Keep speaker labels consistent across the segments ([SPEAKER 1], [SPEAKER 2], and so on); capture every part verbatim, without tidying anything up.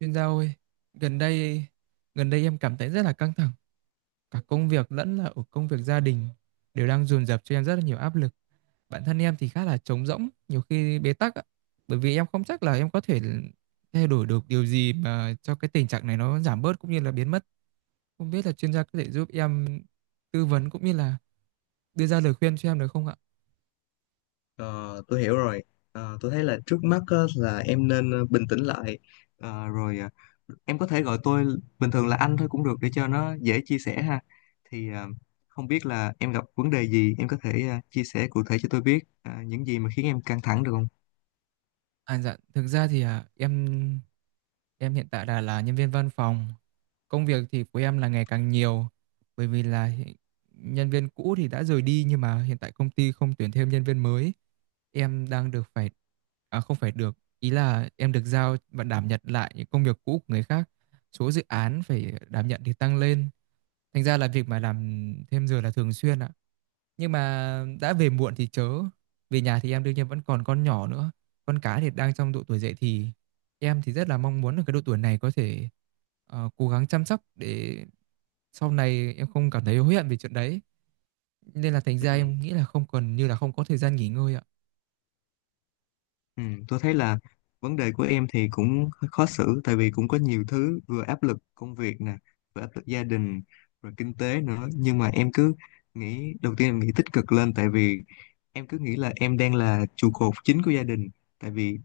[SPEAKER 1] Chuyên gia ơi, gần đây gần đây em cảm thấy rất là căng thẳng, cả công việc lẫn là ở công việc gia đình đều đang dồn dập cho em rất là nhiều áp lực. Bản thân em thì khá là trống rỗng, nhiều khi bế tắc ạ, bởi vì em không chắc là em có thể thay đổi được điều gì mà cho cái tình trạng này nó giảm bớt cũng như là biến mất. Không biết là chuyên gia có thể giúp em tư vấn cũng như là đưa ra lời khuyên cho em được không ạ?
[SPEAKER 2] Ờ, tôi hiểu rồi. Ờ, tôi thấy là trước mắt á, là em nên ờ, bình tĩnh lại. Ờ, rồi ờ, em có thể gọi tôi bình thường là anh thôi cũng được để cho nó dễ chia sẻ ha. Thì ờ, Không biết là em gặp vấn đề gì, em có thể ờ, chia sẻ cụ thể cho tôi biết ờ, những gì mà khiến em căng thẳng được không?
[SPEAKER 1] À dạ, thực ra thì à, em Em hiện tại đã là nhân viên văn phòng. Công việc thì của em là ngày càng nhiều, bởi vì là hiện- nhân viên cũ thì đã rời đi nhưng mà hiện tại công ty không tuyển thêm nhân viên mới. Em đang được phải, à không phải được, ý là em được giao và đảm nhận lại những công việc cũ của người khác. Số dự án phải đảm nhận thì tăng lên. Thành ra là việc mà làm thêm giờ là thường xuyên ạ. Nhưng mà đã về muộn thì chớ, về nhà thì em đương nhiên vẫn còn con nhỏ nữa. Con cái thì đang trong độ tuổi dậy thì, em thì rất là mong muốn ở cái độ tuổi này có thể ờ, cố gắng chăm sóc để sau này em không cảm thấy hối hận về chuyện đấy. Nên là thành ra em
[SPEAKER 2] Ừ.
[SPEAKER 1] nghĩ là không còn, như là không có thời gian nghỉ ngơi ạ.
[SPEAKER 2] Ừ, tôi thấy là vấn đề của em thì cũng hơi khó xử, tại vì cũng có nhiều thứ, vừa áp lực công việc nè, vừa áp lực gia đình, rồi kinh tế nữa. Nhưng mà em cứ nghĩ, đầu tiên em nghĩ tích cực lên, tại vì em cứ nghĩ là em đang là trụ cột chính của gia đình, tại vì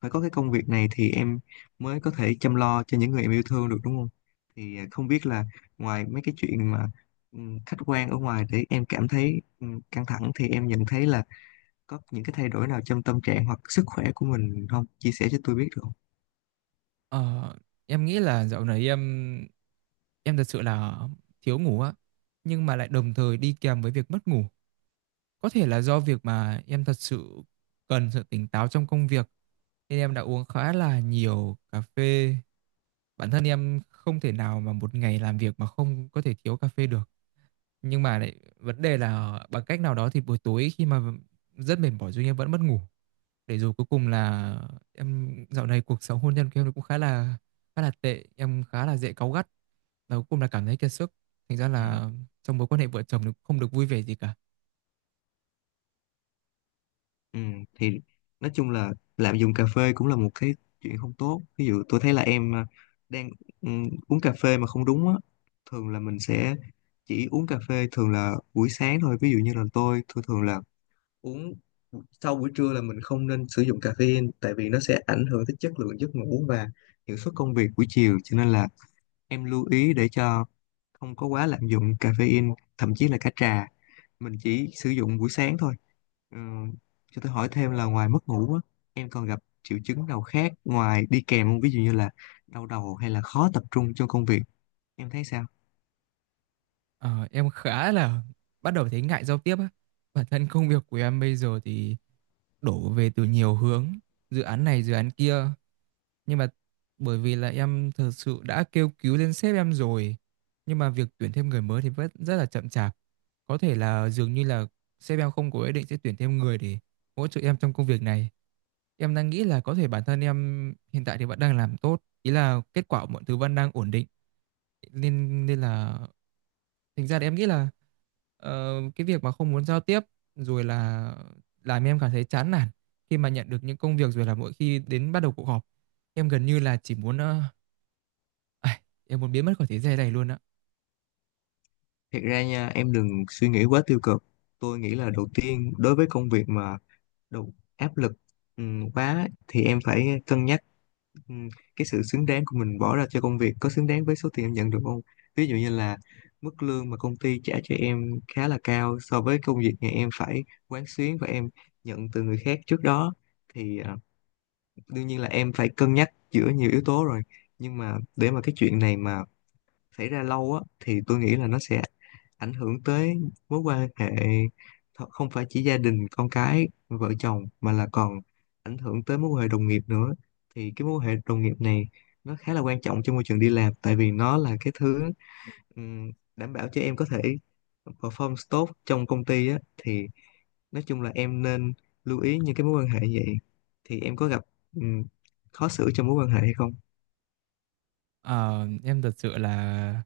[SPEAKER 2] phải có cái công việc này thì em mới có thể chăm lo cho những người em yêu thương được, đúng không? Thì à, không biết là ngoài mấy cái chuyện mà ừm, khách quan ở ngoài để em cảm thấy ừm, căng thẳng, thì em nhận thấy là có những cái thay đổi nào trong tâm trạng hoặc sức khỏe của mình không, chia sẻ cho tôi biết được không?
[SPEAKER 1] Ờ, em nghĩ là dạo này em em thật sự là thiếu ngủ á, nhưng mà lại đồng thời đi kèm với việc mất ngủ. Có thể là do việc mà em thật sự cần sự tỉnh táo trong công việc nên em đã uống khá là nhiều cà phê. Bản thân em không thể nào mà một ngày làm việc mà không có thể thiếu cà phê được. Nhưng mà lại vấn đề là bằng cách nào đó thì buổi tối, khi mà rất mệt mỏi nhưng em vẫn mất ngủ. Để rồi cuối cùng là em dạo này cuộc sống hôn nhân của em nó cũng khá là khá là tệ, em khá là dễ cáu gắt. Và cuối cùng là cảm thấy kiệt sức. Thành ra là trong mối quan hệ vợ chồng nó cũng không được vui vẻ gì cả.
[SPEAKER 2] Ừ, thì nói chung là lạm dụng cà phê cũng là một cái chuyện không tốt. Ví dụ tôi thấy là em à, đang ừ, uống cà phê mà không đúng á, thường là mình sẽ chỉ uống cà phê thường là buổi sáng thôi. Ví dụ như là tôi thường thường là uống sau buổi trưa là mình không nên sử dụng caffeine, tại vì nó sẽ ảnh hưởng tới chất lượng giấc ngủ và hiệu suất công việc buổi chiều. Cho nên là em lưu ý để cho không có quá lạm dụng caffeine, thậm chí là cả trà. Mình chỉ sử dụng buổi sáng thôi. Ờ, cho tôi hỏi thêm là ngoài mất ngủ á, em còn gặp triệu chứng nào khác ngoài đi kèm không? Ví dụ như là đau đầu hay là khó tập trung trong công việc. Em thấy sao?
[SPEAKER 1] Ờ, em khá là bắt đầu thấy ngại giao tiếp á. Bản thân công việc của em bây giờ thì đổ về từ nhiều hướng, dự án này dự án kia. Nhưng mà bởi vì là em thật sự đã kêu cứu lên sếp em rồi, nhưng mà việc tuyển thêm người mới thì vẫn rất là chậm chạp. Có thể là dường như là sếp em không có ý định sẽ tuyển thêm người để hỗ trợ em trong công việc này. Em đang nghĩ là có thể bản thân em hiện tại thì vẫn đang làm tốt, ý là kết quả mọi thứ vẫn đang ổn định, nên nên là thành ra thì em nghĩ là ờ, cái việc mà không muốn giao tiếp rồi là làm em cảm thấy chán nản khi mà nhận được những công việc, rồi là mỗi khi đến bắt đầu cuộc họp em gần như là chỉ muốn, ờ, ai, em muốn biến mất khỏi thế giới này luôn á.
[SPEAKER 2] Thiệt ra nha, em đừng suy nghĩ quá tiêu cực. Tôi nghĩ là đầu tiên, đối với công việc mà đầu áp lực ừm, quá thì em phải cân nhắc. Ừ, cái sự xứng đáng của mình bỏ ra cho công việc có xứng đáng với số tiền em nhận được không? Ví dụ như là mức lương mà công ty trả cho em khá là cao so với công việc mà em phải quán xuyến và em nhận từ người khác trước đó, thì à, đương nhiên là em phải cân nhắc giữa nhiều yếu tố rồi. Nhưng mà để mà cái chuyện này mà xảy ra lâu á, thì tôi nghĩ là nó sẽ ảnh hưởng tới mối quan hệ, th- không phải chỉ gia đình con cái vợ chồng mà là còn ảnh hưởng tới mối quan hệ đồng nghiệp nữa. Thì cái mối quan hệ đồng nghiệp này nó khá là quan trọng cho môi trường đi làm, tại vì nó là cái thứ ừm, đảm bảo cho em có thể perform tốt trong công ty á. Thì nói chung là em nên lưu ý những cái mối quan hệ như vậy. Thì em có gặp ừm, khó xử trong mối quan hệ hay không?
[SPEAKER 1] Ờ, em thật sự là,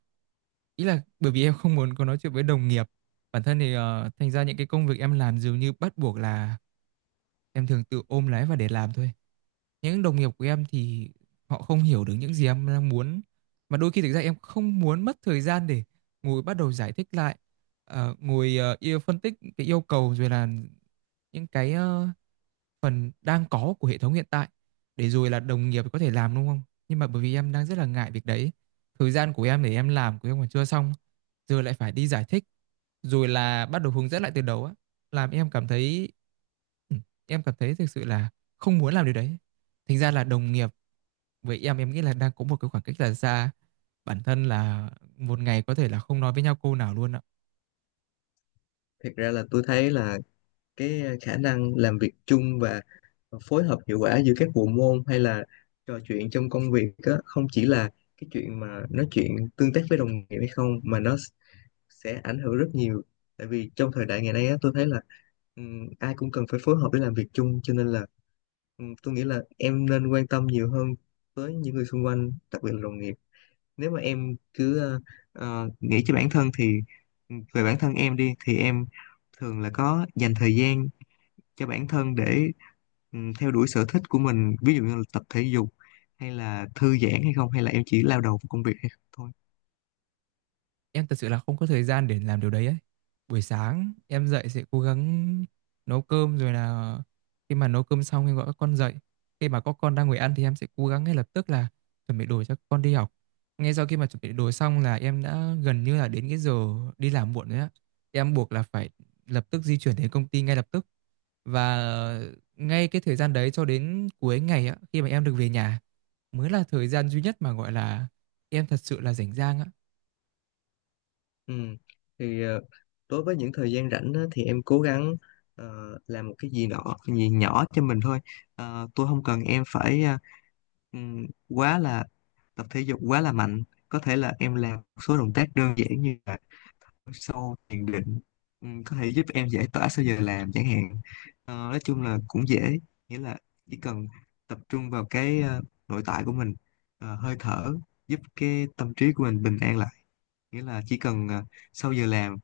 [SPEAKER 1] ý là bởi vì em không muốn có nói chuyện với đồng nghiệp, bản thân thì ờ, thành ra những cái công việc em làm dường như bắt buộc là em thường tự ôm lấy và để làm thôi. Những đồng nghiệp của em thì họ không hiểu được những gì em đang muốn, mà đôi khi thực ra em không muốn mất thời gian để ngồi bắt đầu giải thích lại, ờ, ngồi ờ, yêu phân tích cái yêu cầu, rồi là những cái ờ, phần đang có của hệ thống hiện tại để rồi là đồng nghiệp có thể làm đúng không? Nhưng mà bởi vì em đang rất là ngại việc đấy. Thời gian của em để em làm của em còn chưa xong, giờ lại phải đi giải thích, rồi là bắt đầu hướng dẫn lại từ đầu á, làm em cảm thấy, ừ, em cảm thấy thực sự là không muốn làm điều đấy. Thành ra là đồng nghiệp với em em nghĩ là đang có một cái khoảng cách là xa. Bản thân là một ngày có thể là không nói với nhau câu nào luôn ạ.
[SPEAKER 2] Thật ra là tôi thấy là cái ờ, khả năng làm việc chung và phối hợp hiệu quả giữa các bộ môn hay là trò chuyện trong công việc á, không chỉ là cái chuyện mà nói chuyện tương tác với đồng nghiệp hay không, mà nó s- sẽ ảnh hưởng rất nhiều, tại vì trong thời đại ngày nay á, tôi thấy là ừm, ai cũng cần phải phối hợp để làm việc chung. Cho nên là ừm, tôi nghĩ là em nên quan tâm nhiều hơn tới những người xung quanh, đặc biệt là đồng nghiệp. Nếu mà em cứ ờ, ờ, nghĩ cho bản thân thì ừm, về bản thân em đi, thì em thường là có dành thời gian cho bản thân để ừm, theo đuổi sở thích của mình, ví dụ như là tập thể dục hay là thư giãn hay không, hay là em chỉ lao đầu vào công việc hay không thôi?
[SPEAKER 1] Em thật sự là không có thời gian để làm điều đấy ấy. Buổi sáng em dậy sẽ cố gắng nấu cơm, rồi là khi mà nấu cơm xong em gọi các con dậy. Khi mà có con đang ngồi ăn thì em sẽ cố gắng ngay lập tức là chuẩn bị đồ cho con đi học. Ngay sau khi mà chuẩn bị đồ xong là em đã gần như là đến cái giờ đi làm muộn rồi á. Em buộc là phải lập tức di chuyển đến công ty ngay lập tức, và ngay cái thời gian đấy cho đến cuối ngày á, khi mà em được về nhà mới là thời gian duy nhất mà gọi là em thật sự là rảnh rang á.
[SPEAKER 2] Ừ. Thì ờ, đối với những thời gian rảnh á, thì em cố gắng ờ, làm một cái gì đó gì nhỏ cho mình thôi. Ờ, tôi không cần em phải ờ, ừm, quá là tập thể dục quá là mạnh. Có thể là em làm một số động tác đơn giản như là sâu thiền định, ừ, có thể giúp em giải tỏa sau giờ làm chẳng hạn. Ờ, nói chung là cũng dễ, nghĩa là chỉ cần tập trung vào cái ờ, nội tại của mình, ờ, hơi thở, giúp cái tâm trí của mình bình an lại. Nghĩa là chỉ cần ờ, sau giờ làm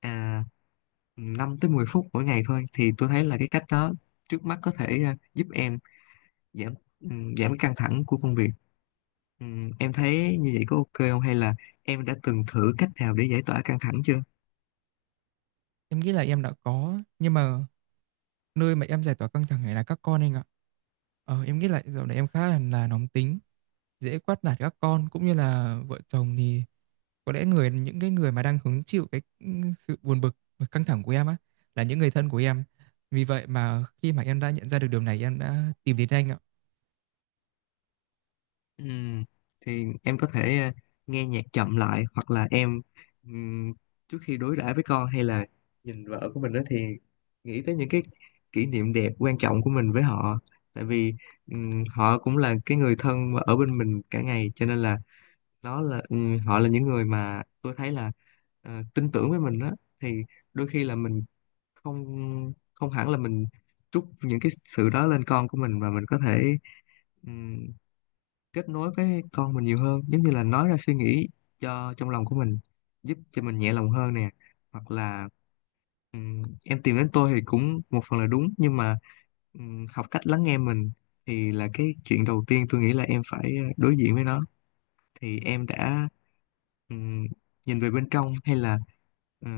[SPEAKER 2] à, năm tới mười phút mỗi ngày thôi, thì tôi thấy là cái cách đó trước mắt có thể ờ, giúp em giảm ừm, giảm cái căng thẳng của công việc. Ừm, em thấy như vậy có OK không, hay là em đã từng thử cách nào để giải tỏa căng thẳng chưa?
[SPEAKER 1] Em nghĩ là em đã có, nhưng mà nơi mà em giải tỏa căng thẳng này là các con anh ạ. Ờ, em nghĩ lại dạo này em khá là, là nóng tính, dễ quát nạt các con cũng như là vợ chồng, thì có lẽ người, những cái người mà đang hứng chịu cái ừ, sự buồn bực và căng thẳng của em á là những người thân của em. Vì vậy mà khi mà em đã nhận ra được điều này, em đã tìm đến anh ạ.
[SPEAKER 2] Ừm, thì em có thể ờ, nghe nhạc chậm lại, hoặc là em ừm, trước khi đối đãi với con hay là nhìn vợ của mình đó, thì nghĩ tới những cái kỷ niệm đẹp quan trọng của mình với họ, tại vì ừm, họ cũng là cái người thân mà ở bên mình cả ngày. Cho nên là nó là ừm, họ là những người mà tôi thấy là ờ, tin tưởng với mình đó. Thì đôi khi là mình không không hẳn là mình trút những cái sự đó lên con của mình, mà mình có thể kết nối với con mình nhiều hơn, giống như là nói ra suy nghĩ cho trong lòng của mình, giúp cho mình nhẹ lòng hơn nè. Hoặc là ừm, em tìm đến tôi thì cũng một phần là đúng, nhưng mà ừm, học cách lắng nghe mình thì là cái chuyện đầu tiên tôi nghĩ là em phải ờ, đối diện với nó. Thì em đã ừm, nhìn về bên trong hay là ờ,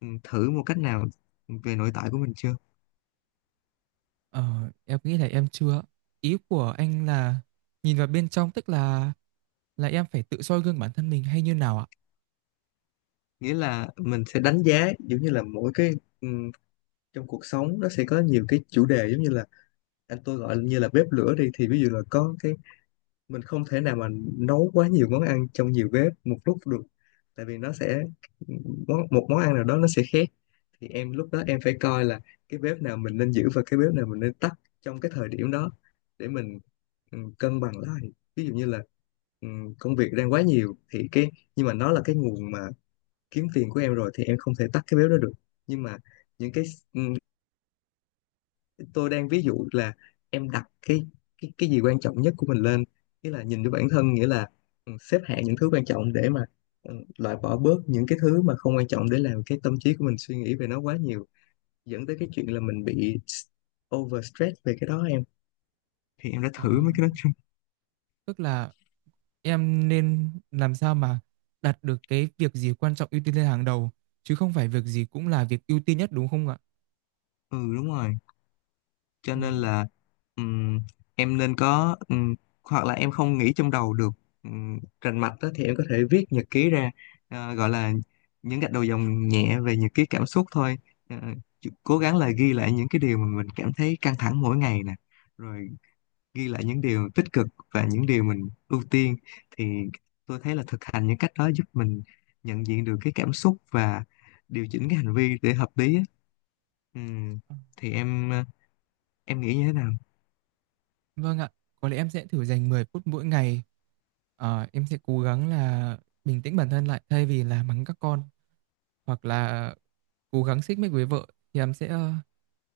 [SPEAKER 2] ừm, thử một cách nào về nội tại của mình chưa?
[SPEAKER 1] Ờ, em nghĩ là em chưa. Ý của anh là nhìn vào bên trong, tức là là em phải tự soi gương bản thân mình hay như nào ạ?
[SPEAKER 2] Nghĩa là mình sẽ đánh giá, giống như là mỗi cái ừm, trong cuộc sống nó sẽ có nhiều cái chủ đề, giống như là anh tôi gọi như là bếp lửa đi, thì ví dụ là có cái mình không thể nào mà nấu quá nhiều món ăn trong nhiều bếp một lúc được, tại vì nó sẽ món một món ăn nào đó nó sẽ khét. Thì em lúc đó em phải coi là cái bếp nào mình nên giữ và cái bếp nào mình nên tắt trong cái thời điểm đó để mình ừ, cân bằng lại. Ví dụ như là ừ, công việc đang quá nhiều thì cái, nhưng mà nó là cái nguồn mà kiếm tiền của em rồi, thì em không thể tắt cái bếp đó được. Nhưng mà những cái ừ, tôi đang ví dụ là em đặt cái, cái cái gì quan trọng nhất của mình lên, nghĩa là nhìn cho bản thân, nghĩa là ừ, xếp hạng những thứ quan trọng để mà ừ, loại bỏ bớt những cái thứ mà không quan trọng, để làm cái tâm trí của mình suy nghĩ về nó quá nhiều, dẫn tới cái chuyện là mình bị s- overstress về cái đó em. Thì em đã
[SPEAKER 1] Ờ,
[SPEAKER 2] thử mấy cái đó chưa?
[SPEAKER 1] tức là em nên làm sao mà đặt được cái việc gì quan trọng ưu tiên lên hàng đầu, chứ không phải việc gì cũng là việc ưu tiên nhất, đúng không ạ?
[SPEAKER 2] Ừ, đúng rồi. Cho nên
[SPEAKER 1] Ừm,
[SPEAKER 2] là ừm, em nên có, ừm, hoặc là em không nghĩ trong đầu được um, rành mạch đó, thì em có thể viết nhật ký ra. Ờ, gọi là những gạch đầu dòng nhẹ về nhật ký cảm xúc thôi. Ờ, chú- Cố gắng là ghi lại những cái điều mà mình cảm thấy căng thẳng mỗi ngày nè, rồi ghi lại những điều tích cực và những điều mình ưu tiên. Thì tôi thấy là thực hành những cách đó giúp mình nhận diện được cái cảm xúc và điều chỉnh cái hành vi để hợp lý á. Ừm,
[SPEAKER 1] à,
[SPEAKER 2] thì em ờ, em nghĩ như thế nào?
[SPEAKER 1] Vâng ạ, có lẽ em sẽ thử dành mười phút mỗi ngày. Ờ, em sẽ cố gắng là bình tĩnh bản thân lại, thay vì là mắng các con hoặc là cố gắng xích mích với vợ, thì em sẽ ờ,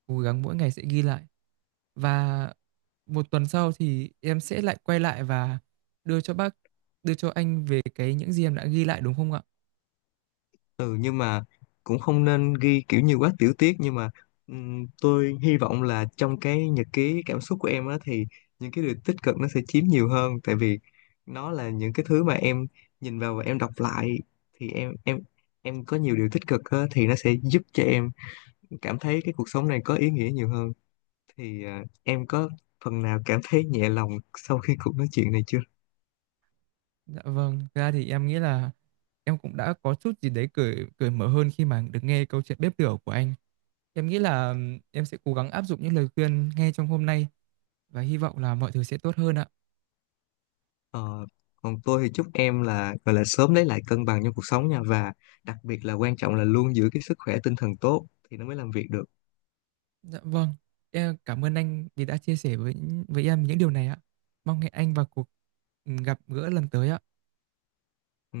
[SPEAKER 1] cố gắng mỗi ngày sẽ ghi lại. Và một tuần sau thì em sẽ lại quay lại và đưa cho bác, đưa cho anh về cái những gì em đã ghi lại, đúng không ạ?
[SPEAKER 2] Ừ, nhưng mà cũng không nên ghi kiểu nhiều quá tiểu tiết. Nhưng mà ừm, tôi hy vọng là trong cái nhật ký cảm xúc của em á, thì những cái điều tích cực nó sẽ chiếm nhiều hơn, tại vì nó là những cái thứ mà em nhìn vào và em đọc lại. Thì em em em có nhiều điều tích cực á, thì nó sẽ giúp cho em cảm thấy cái cuộc sống này có ý nghĩa nhiều hơn. Thì à, em có phần nào cảm thấy nhẹ lòng sau khi cuộc nói chuyện này chưa?
[SPEAKER 1] Dạ vâng, thực ra thì em nghĩ là em cũng đã có chút gì đấy cởi cởi mở hơn khi mà được nghe câu chuyện bếp lửa của anh. Em nghĩ là ừm, em sẽ cố gắng áp dụng những lời khuyên nghe trong hôm nay, và hy vọng là mọi thứ sẽ tốt hơn ạ.
[SPEAKER 2] Ờ, Còn tôi thì chúc em là gọi là sớm lấy lại cân bằng trong cuộc sống nha, và đặc biệt là quan trọng là luôn giữ cái sức khỏe tinh thần tốt thì nó mới làm việc được.
[SPEAKER 1] Dạ vâng, em cảm ơn anh vì đã chia sẻ với với em những điều này ạ. Mong hẹn anh vào cuộc ừm, gặp gỡ lần tới ạ.
[SPEAKER 2] Ừ.